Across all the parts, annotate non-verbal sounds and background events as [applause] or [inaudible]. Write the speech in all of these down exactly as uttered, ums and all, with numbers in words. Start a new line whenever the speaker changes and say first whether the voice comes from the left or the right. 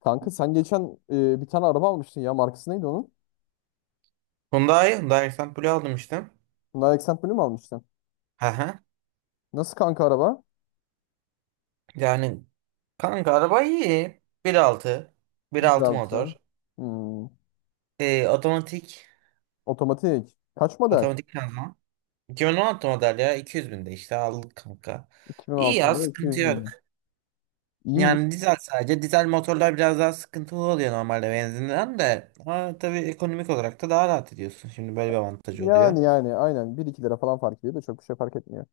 left: Kanka sen geçen e, bir tane araba almıştın ya. Markası neydi onun?
right: Hyundai, Hyundai Accent aldım işte.
left: Hyundai Accent Blue mu almıştın?
right: Hı hı.
left: Nasıl kanka araba?
right: Yani kanka araba iyi. bir altı bir altı
left: Güzel bir şey.
right: motor.
left: Hmm.
right: Ee, otomatik,
left: Otomatik. Kaç model?
right: otomatik şanzıman. iki bin on altı model ya, iki yüz binde işte aldık kanka. İyi
left: iki bin altı
right: ya,
left: model.
right: sıkıntı
left: iki yüz bin.
right: yok.
left: İyi mi?
right: Yani dizel sadece. Dizel motorlar biraz daha sıkıntılı oluyor normalde benzinden de. Ha, tabii ekonomik olarak da daha rahat ediyorsun. Şimdi böyle bir avantajı oluyor.
left: Yani yani aynen. Bir iki lira falan fark ediyor da çok bir şey fark etmiyor.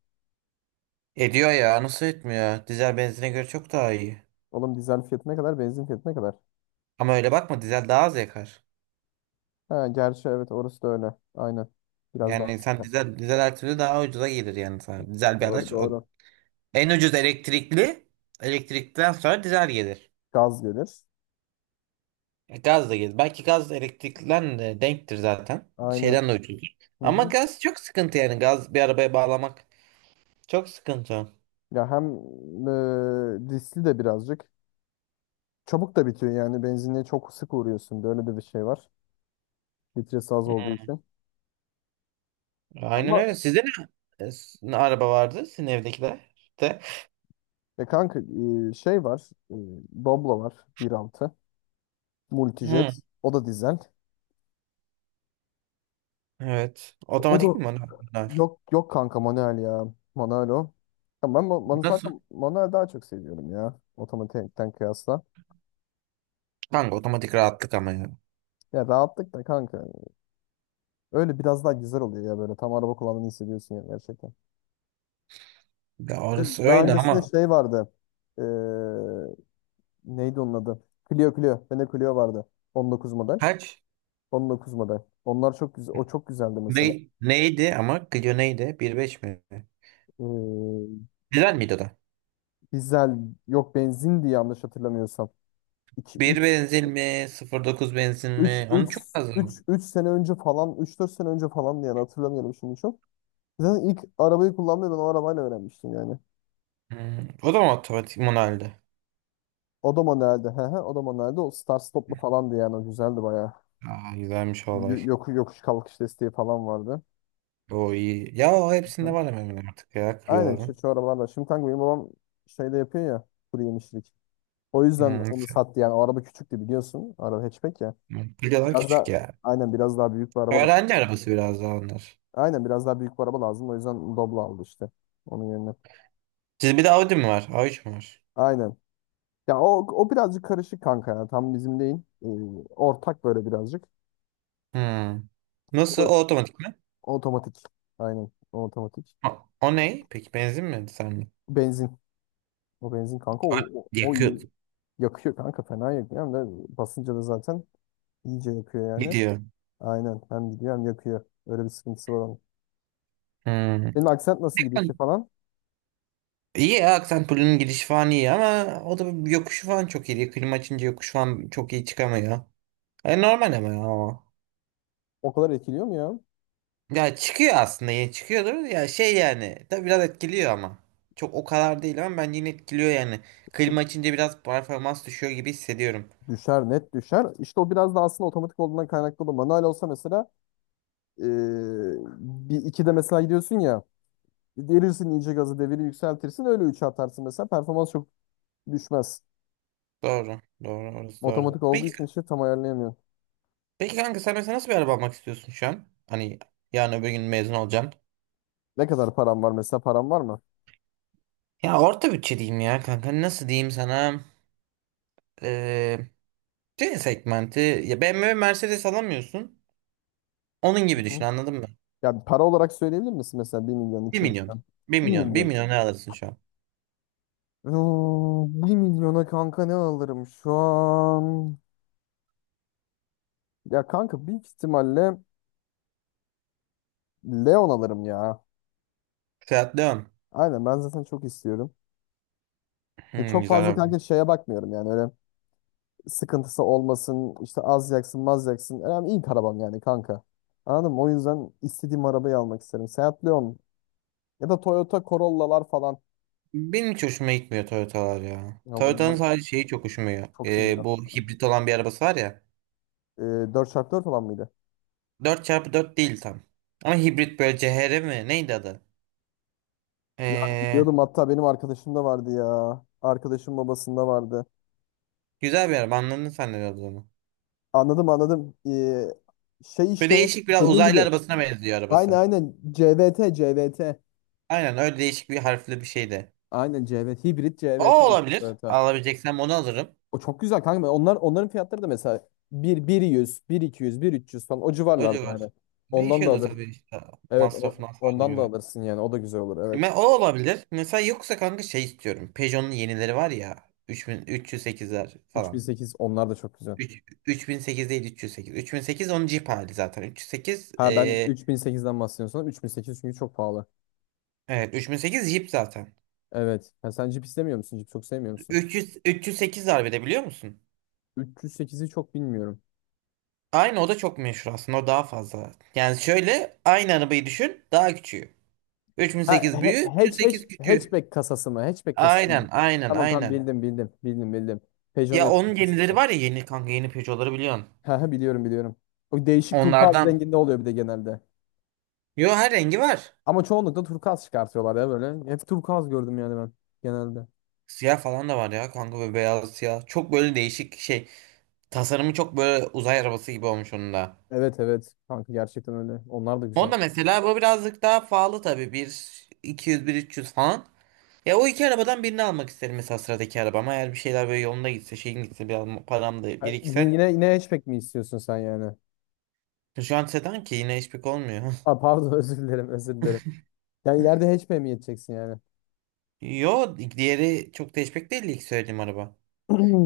right: Ediyor ya, nasıl etmiyor? Dizel benzine göre çok daha iyi.
left: Oğlum dizel fiyatı ne kadar? Benzin fiyatı ne kadar?
right: Ama öyle bakma, dizel daha az yakar.
left: Ha, gerçi evet orası da öyle. Aynen. Biraz daha
right: Yani sen
left: sıkı.
right: dizel, dizel her türlü daha ucuza gelir yani sana. Dizel bir
left: Doğru,
right: araç. O,
left: doğru.
right: en ucuz elektrikli. Elektrikten sonra dizel gelir.
left: Gaz gelir.
right: E, Gaz da gelir. Belki gaz elektrikten de denktir zaten.
left: Aynen.
right: Şeyden de ucuzdur.
left: Hı hı.
right: Ama gaz çok sıkıntı yani. Gaz bir arabaya bağlamak çok sıkıntı.
left: Ya hem e, riskli de birazcık. Çabuk da bitiyor yani benzinliğe çok sık uğruyorsun. Böyle de bir şey var. Litresi az olduğu
right: Hı.
left: için.
right: Aynen
left: Ama
right: öyle. Sizde ne, e, s- ne araba vardı? Sizin evdekiler de.
left: e kanka e, şey var. E, Doblo var bir altı,
right: Hı.
left: Multijet. O da dizel.
right: Evet.
left: O
right: Otomatik
left: da
right: mi bunlar? Bunlar.
left: yok, yok kanka manuel ya. Manuel o. Ya ben ma- bana
right: Nasıl?
left: zaten manuel daha çok seviyorum ya. Otomatikten kıyasla.
right: Kanka otomatik rahatlık ama ya.
left: Ya rahatlık da kanka. Öyle biraz daha güzel oluyor ya böyle. Tam araba kullandığını hissediyorsun ya gerçekten.
right: Ya orası
left: Daha
right: öyle
left: öncesinde
right: ama.
left: şey vardı. e, Neydi onun adı? Clio, Clio. Bende Clio vardı. On dokuz model.
right: Kaç?
left: On dokuz model. Onlar çok güzel. O çok güzeldi mesela.
right: Ne, neydi ama, Clio neydi? Bir nokta beş mi?
left: Ee,
right: Güzel miydi o da?
left: Dizel, yok, benzindi yanlış hatırlamıyorsam. 2
right: bir
left: üç
right: benzin mi? Sıfır dokuz benzin
left: üç
right: mi?
left: üç
right: Onu çok
left: üç
right: lazım.
left: 3 sene önce falan, üç dört sene önce falan yani hatırlamıyorum şimdi çok. Zaten ilk arabayı kullanmayı ben o arabayla öğrenmiştim yani.
right: Hmm, o da mı otomatik, manueldi?
left: O da manueldi. He he, o da manueldi. O start stoplu falandı yani, o güzeldi bayağı.
right: Aa, güzelmiş o olay.
left: Y- Yok, yokuş kalkış desteği falan vardı.
right: O iyi. Ya o hepsinde
left: Hı.
right: var hemen hemen artık ya,
left: Aynen şu,
right: Clio'ların.
left: şu arabalarla. Şimdi kanka benim babam şeyde yapıyor ya, kuru yemişlik. O yüzden onu
right: Hmm.
left: sattı yani. O araba küçüktü biliyorsun. Araba hatchback ya.
right: Clio'lar
left: Biraz, evet,
right: küçük
left: daha
right: ya.
left: aynen biraz daha büyük bir araba lazım.
right: Öğrenci arabası biraz daha onlar.
left: Aynen biraz daha büyük bir araba lazım. O yüzden Doblo aldı işte. Onun yerine.
right: Siz bir de Audi mi var? A üç mü var?
left: Aynen. Ya o, o birazcık karışık kanka ya. Tam bizim değil. Ee, Ortak böyle birazcık.
right: Hmm. Nasıl?
left: O, da-
right: O otomatik mi?
left: o otomatik. Aynen. O otomatik.
right: O, o ne? Peki benzin mi? Sen mi?
left: Benzin. O benzin kanka. O, o, o
right: Yakıyor.
left: iyi. Yakıyor kanka. Fena yakıyor. Hem de basınca da zaten iyice yakıyor yani.
right: Gidiyor.
left: Aynen. Hem gidiyor hem yakıyor. Öyle bir sıkıntısı var onun.
right: Hmm.
left: Senin aksent nasıl gidiyor işe falan?
right: İyi ya, Aksenpol'ün girişi falan iyi ama o da yokuşu falan çok iyi. Klima açınca yokuş falan çok iyi çıkamıyor. E, normal ama ya o.
left: O kadar etkiliyor mu ya?
right: Ya çıkıyor aslında, ya çıkıyordur ya şey, yani tabii biraz etkiliyor ama. Çok o kadar değil ama bence yine etkiliyor yani.
left: İşte
right: Klima açınca biraz performans düşüyor gibi hissediyorum.
left: düşer, net düşer. İşte o biraz da aslında otomatik olduğundan kaynaklı olur. Manuel olsa mesela eee bir iki de mesela gidiyorsun ya, derirsin iyice gazı, deviri yükseltirsin, öyle üçe atarsın, mesela performans çok düşmez.
right: Doğru. Doğru, orası doğru.
left: Otomatik olduğu
right: Peki,
left: için işte tam ayarlayamıyorum.
right: peki kanka, sen mesela nasıl bir araba almak istiyorsun şu an? Hani yarın öbür gün mezun olacaksın.
left: Ne kadar param var mesela, param var mı?
right: Ya orta bütçe diyeyim ya kanka, nasıl diyeyim sana? C segmenti ya, B M W Mercedes alamıyorsun. Onun gibi
left: Hı.
right: düşün, anladın mı?
left: Yani para olarak söyleyebilir misin, mesela bir milyon,
right: Bir
left: iki
right: milyon.
left: milyon?
right: bir
left: Bir
right: milyon. Bir
left: milyon.
right: milyon ne alırsın şu an?
left: Oo, bir milyona kanka ne alırım şu an? Ya kanka büyük ihtimalle Leon alırım ya.
right: Fiat Leon.
left: Aynen, ben zaten çok istiyorum. E,
right: Hmm,
left: çok
right: güzel
left: fazla kanka
right: araba.
left: şeye bakmıyorum yani, öyle sıkıntısı olmasın işte, az yaksın maz yaksın. Önemli, ilk arabam yani kanka. Anladın mı? O yüzden istediğim arabayı almak isterim. Seat Leon ya da Toyota Corolla'lar falan.
right: Benim hiç hoşuma gitmiyor Toyota'lar ya.
left: Ya bunlar
right: Toyota'nın sadece şeyi çok hoşuma gidiyor.
left: çok iyi ya.
right: Ee, bu hibrit olan bir arabası var ya.
left: E, dört çarpı dört falan mıydı?
right: Dört çarpı dört değil tam. Ama hibrit böyle C H R mi? Neydi adı?
left: Ya
right: Ee,
left: biliyordum, hatta benim arkadaşım da vardı ya. Arkadaşım babasında vardı.
right: Güzel bir araba, anladın sen ne olduğunu.
left: Anladım, anladım. E, şey
right: Böyle
left: işte,
right: değişik, biraz
left: dediğin
right: uzaylı
left: gibi.
right: arabasına benziyor
left: Aynen,
right: arabası.
left: aynen, CVT, CVT.
right: Aynen öyle, değişik bir harfli bir şey de.
left: Aynen CVT. Hibrit CVT
right: O
left: işte.
right: olabilir.
left: Evet,
right: Alabileceksen onu alırım.
left: o çok güzel kanka. Onlar, onların fiyatları da mesela bir bir yüz, bir iki yüz, bir üç yüz falan, o
right: O
left: civarlarda
right: civar.
left: yani. Ondan da
right: Değişiyor da
left: alır.
right: tabii işte,
left: Evet,
right: masrafın
left: o,
right: hasarına
left: ondan da
right: göre.
left: alırsın yani. O da güzel olur. Evet.
right: Ben, o olabilir. Mesela yoksa kanka şey istiyorum. Peugeot'un yenileri var ya. Üç üç bin üç yüz sekizler
left: Üç bin
right: falan.
left: sekiz onlar da çok güzel.
right: üç üç bin sekiz değil, üç yüz sekiz. Üç bin sekiz onun Jeep hali zaten. üç yüz sekiz,
left: Ha, ben
right: eee,
left: üç bin sekizden üç bin sekiz, çünkü çok pahalı.
right: evet üç bin sekiz Jeep zaten.
left: Evet. Ha, sen Jeep istemiyor musun? Jeep çok sevmiyor musun?
right: üç yüz üç yüz sekiz var bir de, biliyor musun?
left: Üç yüz sekizi çok bilmiyorum.
right: Aynı, o da çok meşhur aslında. O daha fazla. Yani şöyle, aynı arabayı düşün. Daha küçüğü.
left: Ha
right: üç bin sekiz
left: he,
right: büyüğü, üç yüz
left: hatch, hatch,
right: sekiz küçüğü.
left: hatchback kasası mı? Hatchback kasası mı?
right: Aynen, aynen,
left: Tamam, tamam,
right: aynen.
left: bildim, bildim. Bildim, bildim. Peugeot'un
right: Ya onun
left: hatchback
right: yenileri
left: kasası.
right: var ya, yeni kanka, yeni Peugeot'ları biliyorsun.
left: Ha ha, biliyorum, biliyorum. O değişik turkuaz
right: Onlardan.
left: renginde oluyor bir de genelde.
right: Yo, her rengi var.
left: Ama çoğunlukla turkuaz çıkartıyorlar ya böyle. Hep turkuaz gördüm yani ben genelde.
right: Siyah falan da var ya kanka, ve beyaz siyah. Çok böyle değişik şey. Tasarımı çok böyle uzay arabası gibi olmuş onun da.
left: Evet, evet kanka, gerçekten öyle. Onlar da
right: O
left: güzel.
right: da mesela bu birazcık daha pahalı tabii. Bir iki yüz, bir üç yüz falan. Ya o iki arabadan birini almak isterim mesela sıradaki arabama. Eğer bir şeyler böyle yolunda gitse, şeyin gitse, biraz param da
left: Ha, y-
right: birikse.
left: Yine yine hatchback mi istiyorsun sen yani?
right: Şu an sedan ki yine hiçbir şey olmuyor.
left: Aa, pardon, [laughs] özür dilerim, özür dilerim. Yani ileride hatchback mi yeteceksin yani?
right: [laughs] Yo, diğeri çok da hatchback değil ilk söylediğim araba.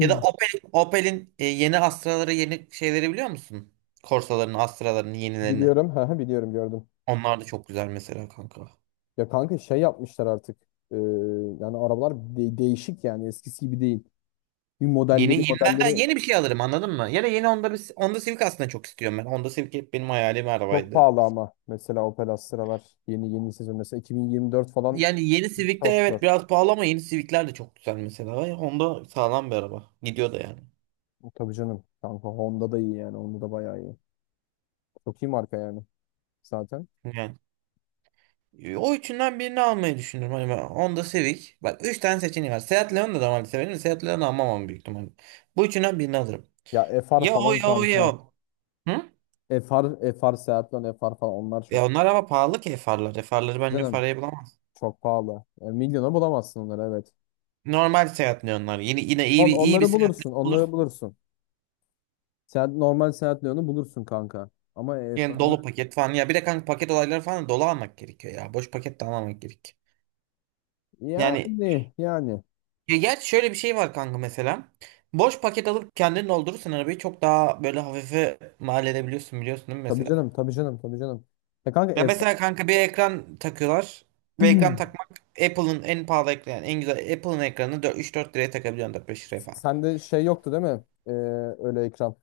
right: Ya da Opel, Opel'in e, yeni Astra'ları, yeni şeyleri biliyor musun? Corsa'larını, Astra'larını, yenilerini.
left: Biliyorum, ha ha, biliyorum, gördüm.
right: Onlar da çok güzel mesela kanka.
left: Ya kanka şey yapmışlar artık. Ee, Yani arabalar de- değişik yani, eskisi gibi değil. Bir
right: Yeni
left: modelleri
right: yenilerden
left: modelleri
right: yeni bir şey alırım, anladın mı? Ya da yeni Honda, bir- Honda Civic aslında çok istiyorum ben. Honda Civic hep benim hayalim
left: çok
right: arabaydı.
left: pahalı, ama mesela Opel Astra'lar, yeni yeni sezon mesela iki bin yirmi dört falan
right: Yani yeni Civic'ler,
left: çok zor.
right: evet biraz pahalı ama yeni Civic'ler de çok güzel mesela. Ya Honda sağlam bir araba. Gidiyor da yani.
left: Tabii canım. Kanka Honda da iyi yani. Honda da bayağı iyi. Çok iyi marka yani zaten.
right: Yani e, o üçünden birini almayı düşünürüm. Hani ben Honda Civic. Bak, üç tane seçeneği var. Seat Leon'da da normalde severim. De Seat Leon'u almam ama büyük ihtimalle. Bu üçünden birini alırım.
left: Ya F R
right: Ya o,
left: falan
right: ya o, ya
left: kanka.
right: o. Hı?
left: FR, FR Seat Leon, F R falan onlar çok.
right: Ya onlar ama pahalı ki farlar. Farları bence o
left: Canım,
right: parayı bulamaz.
left: çok pahalı. Yani milyona bulamazsın onları, evet.
right: Normal seyahatle onlar. Yine yine iyi
left: On,
right: bir, iyi bir
left: onları
right: seyahatle
left: bulursun.
right: bulur.
left: Onları bulursun. Seat, normal Seat Leon'u bulursun kanka. Ama
right: Yani
left: F R'ı,
right: dolu paket falan. Ya bir de kanka paket olayları falan da dolu almak gerekiyor ya. Boş paket de almamak gerek. Yani,
left: yani yani.
right: ya gerçi şöyle bir şey var kanka mesela. Boş paket alıp kendin doldurursan arabayı çok daha böyle hafife mal edebiliyorsun, biliyorsun değil mi
left: Tabii
right: mesela?
left: canım. Tabii canım. Tabii canım. Ya kanka
right: Ya
left: F R...
right: mesela kanka bir ekran takıyorlar. Ve ekran
left: [clears throat]
right: takmak, Apple'ın en pahalı ekranı yani, en güzel Apple'ın ekranını üç dört liraya takabiliyorsun, dört beş liraya falan.
left: Sende şey yoktu değil mi? Ee, öyle ekran.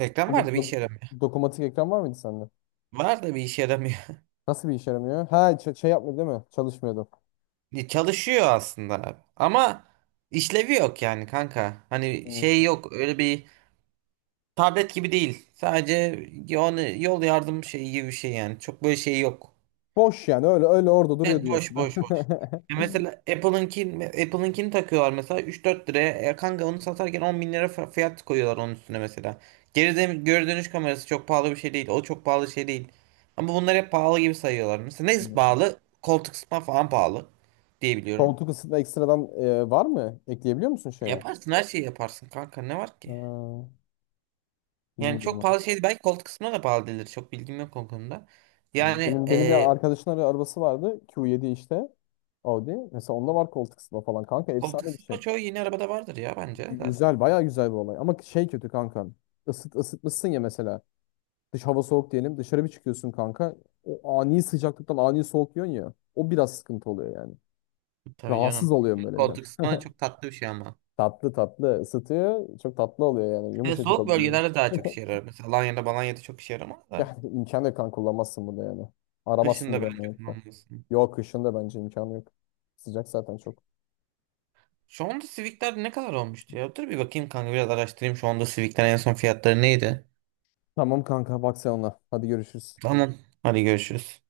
right: Reklam var da bir
left: Dokum-
right: işe yaramıyor.
left: Dokumatik ekran var mıydı sende?
right: Var da bir işe yaramıyor. [laughs]
left: Nasıl bir işe yaramıyor? Ha, ç- şey yapmıyor değil mi? Çalışmıyordu.
right: Ya, çalışıyor aslında abi. Ama işlevi yok yani kanka. Hani
left: Hmm.
right: şey yok, öyle bir tablet gibi değil. Sadece yani, yol yardım şeyi gibi bir şey yani. Çok böyle şey yok.
left: Boş yani, öyle öyle orada duruyor
right: Evet, boş,
left: diyorsun.
right: boş, boş. Ya
left: [laughs]
right: mesela Apple'ınki, Apple'ınkini takıyorlar mesela üç dört liraya. E, kanka onu satarken on bin lira fa- fiyat koyuyorlar onun üstüne mesela. Geri dön- geri dönüş kamerası çok pahalı bir şey değil. O çok pahalı şey değil. Ama bunları hep pahalı gibi sayıyorlar. Mesela ne
left: Anladım.
right: pahalı? Koltuk ısıtma falan pahalı diye biliyorum.
left: Koltuk ısıtma ekstradan e, var mı? Ekleyebiliyor musun şeye?
right: Yaparsın, her şeyi yaparsın kanka, ne var
left: Ha,
right: ki? Yani çok
left: bilmiyorum.
right: pahalı şey, belki koltuk ısıtma da pahalı değildir. Çok bilgim yok o konuda.
left: Hmm.
right: Yani
left: Benim benim bir
right: e,
left: arkadaşın ara- arabası vardı. Q yedi işte. Audi. Mesela onda var koltuk ısıtma falan kanka.
right: koltuk
left: Efsane bir şey.
right: ısıtma çoğu yeni arabada vardır ya bence
left: Gü-
right: zaten.
left: Güzel, bayağı güzel bir olay. Ama şey kötü kanka. Isıt, ısıtmışsın ya mesela. Dış hava soğuk diyelim. Dışarı bir çıkıyorsun kanka. O ani sıcaklıktan ani soğuk yiyorsun ya. O biraz sıkıntı oluyor yani.
right: Tabii
left: Rahatsız
right: canım.
left: oluyorum böyle biraz.
right: Koltuk ısıtma da çok tatlı bir şey ama.
left: Tatlı tatlı ısıtıyor. Çok tatlı oluyor yani.
right: Ve
left: Yumuşacık
right: soğuk
left: oluyor, böyle.
right: bölgelerde daha çok işe
left: [laughs]
right: yarar. Mesela Alanya'da Balanya'da çok işe yaramaz da.
left: Yani imkan yok, kan kullanmazsın bunu yani.
right: Kışın
left: Aramazsın
right: da
left: bile
right: bence
left: yani, hatta.
right: kullanmalısın.
left: Yok, kışın da bence imkanı yok. Sıcak zaten çok.
right: Şu anda Civic'ler ne kadar olmuştu ya? Dur bir bakayım kanka, biraz araştırayım. Şu anda Civic'ler en son fiyatları neydi?
left: Tamam kanka, bak sen ona. Hadi görüşürüz.
right: Tamam. Hadi görüşürüz.